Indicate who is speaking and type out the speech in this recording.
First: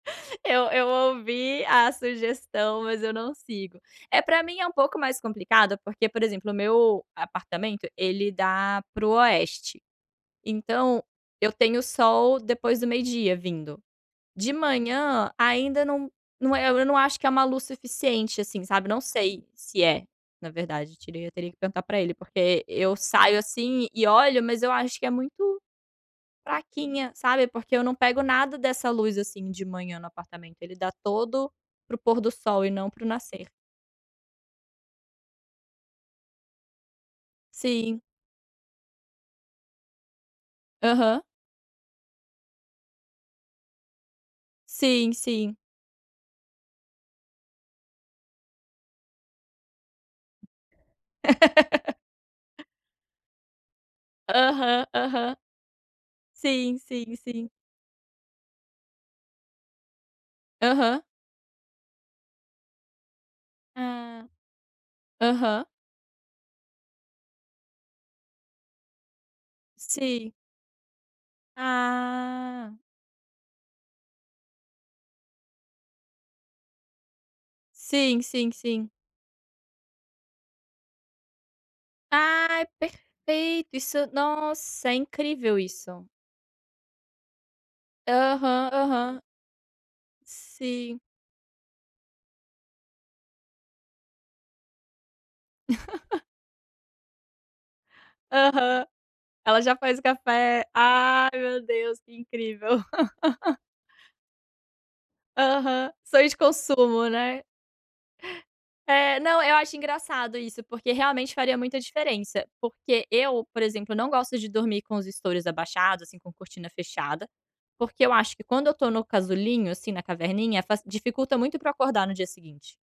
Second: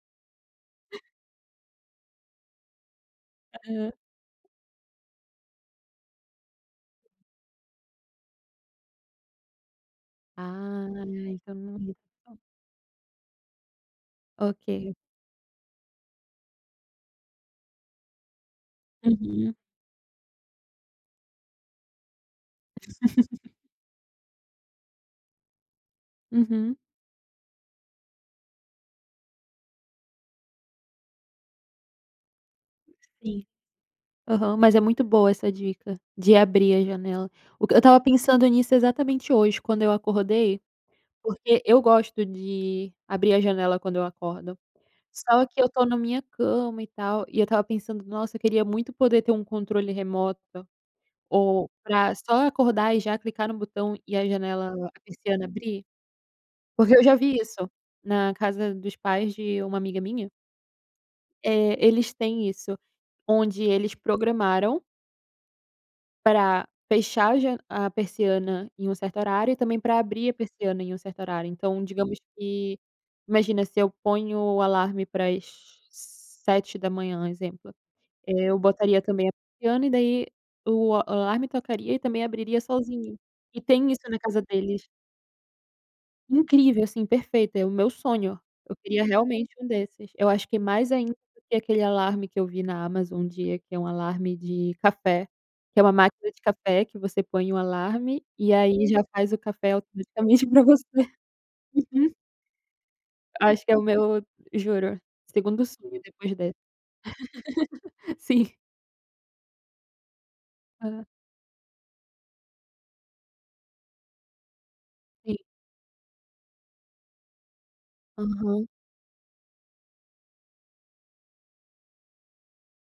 Speaker 1: Eu eu ouvi a sugestão, mas eu não sigo.
Speaker 2: Aham.
Speaker 1: Eh, para mim é um pouco mais complicado porque, por exemplo, o meu apartamento ele dá para o Oeste.
Speaker 2: Ah,
Speaker 1: Então, eu
Speaker 2: então
Speaker 1: tenho
Speaker 2: [unintelligible]
Speaker 1: sol depois do meio-dia vindo. De
Speaker 2: Ok.
Speaker 1: manhã ainda não não é eu não acho que é uma luz suficiente, assim, sabe não sei
Speaker 2: Uhum.
Speaker 1: se é, na verdade. Eu teria que perguntar para ele, porque eu saio assim e olho mas eu acho que é muito
Speaker 2: Uhum.
Speaker 1: fraquinha, sabe, porque eu não pego nada dessa luz assim de manhã no apartamento. Ele dá todo para o pôr do sol e não para o
Speaker 2: Sim.
Speaker 1: nascer.
Speaker 2: Aham, mas é muito boa essa dica de abrir a janela. Eu estava
Speaker 1: Sim.
Speaker 2: pensando nisso exatamente hoje quando eu acordei,
Speaker 1: Aham.
Speaker 2: porque eu gosto de abrir a janela quando eu acordo.
Speaker 1: Sim,
Speaker 2: Só
Speaker 1: sim.
Speaker 2: que eu estou na minha cama e tal e eu estava pensando: "Nossa, queria muito poder ter um controle remoto, ou para só acordar e já clicar no botão e a janela
Speaker 1: Aham, aham.
Speaker 2: persiana abrir."
Speaker 1: Sim,
Speaker 2: Porque eu já
Speaker 1: sim,
Speaker 2: vi
Speaker 1: sim.
Speaker 2: isso na casa dos pais de uma amiga minha
Speaker 1: Aham.
Speaker 2: eh, eles têm isso, onde eles
Speaker 1: Ah.
Speaker 2: programaram
Speaker 1: Aham.
Speaker 2: pra fechar a ja a persiana em um certo horário e também para abrir
Speaker 1: Sim.
Speaker 2: a persiana em um certo horário. Então digamos
Speaker 1: Ah.
Speaker 2: que, imagina se eu ponho o alarme para as 07:00, um exemplo,
Speaker 1: Sim, sim,
Speaker 2: eu
Speaker 1: sim.
Speaker 2: botaria também a persiana e daí o alarme tocaria e também abriria
Speaker 1: Ai,
Speaker 2: sozinho. E
Speaker 1: perfeito
Speaker 2: tem
Speaker 1: isso.
Speaker 2: isso na casa deles.
Speaker 1: Nossa, é incrível isso.
Speaker 2: Incrível, assim, perfeita. É o meu sonho,
Speaker 1: Aham.
Speaker 2: eu queria
Speaker 1: Aham.
Speaker 2: realmente um desses, eu acho que mais
Speaker 1: Sim.
Speaker 2: ainda do que aquele alarme que eu vi na Amazon um dia, que é um alarme de café, que é uma máquina de café que você põe o alarme e
Speaker 1: Aham,
Speaker 2: aí já faz o
Speaker 1: ela
Speaker 2: café
Speaker 1: já faz o
Speaker 2: automaticamente para
Speaker 1: café,
Speaker 2: você.
Speaker 1: ai meu Deus,
Speaker 2: Uhum.
Speaker 1: que incrível.
Speaker 2: Acho que é o meu juro, segundo
Speaker 1: Aham,
Speaker 2: sonho
Speaker 1: sonho
Speaker 2: depois
Speaker 1: de
Speaker 2: dessa.
Speaker 1: consumo, né.
Speaker 2: Sim.
Speaker 1: Eh, não, eu acho engraçado isso, porque
Speaker 2: Ah.
Speaker 1: realmente faria muita diferença. Porque eu, por exemplo, não gosto de dormir com os
Speaker 2: Sim.
Speaker 1: estoures abaixados, assim, com cortina fechada, porque eu acho que
Speaker 2: Aham.
Speaker 1: quando eu estou no casulinho, assim, na caverninha, faci dificulta muito para eu acordar no dia seguinte.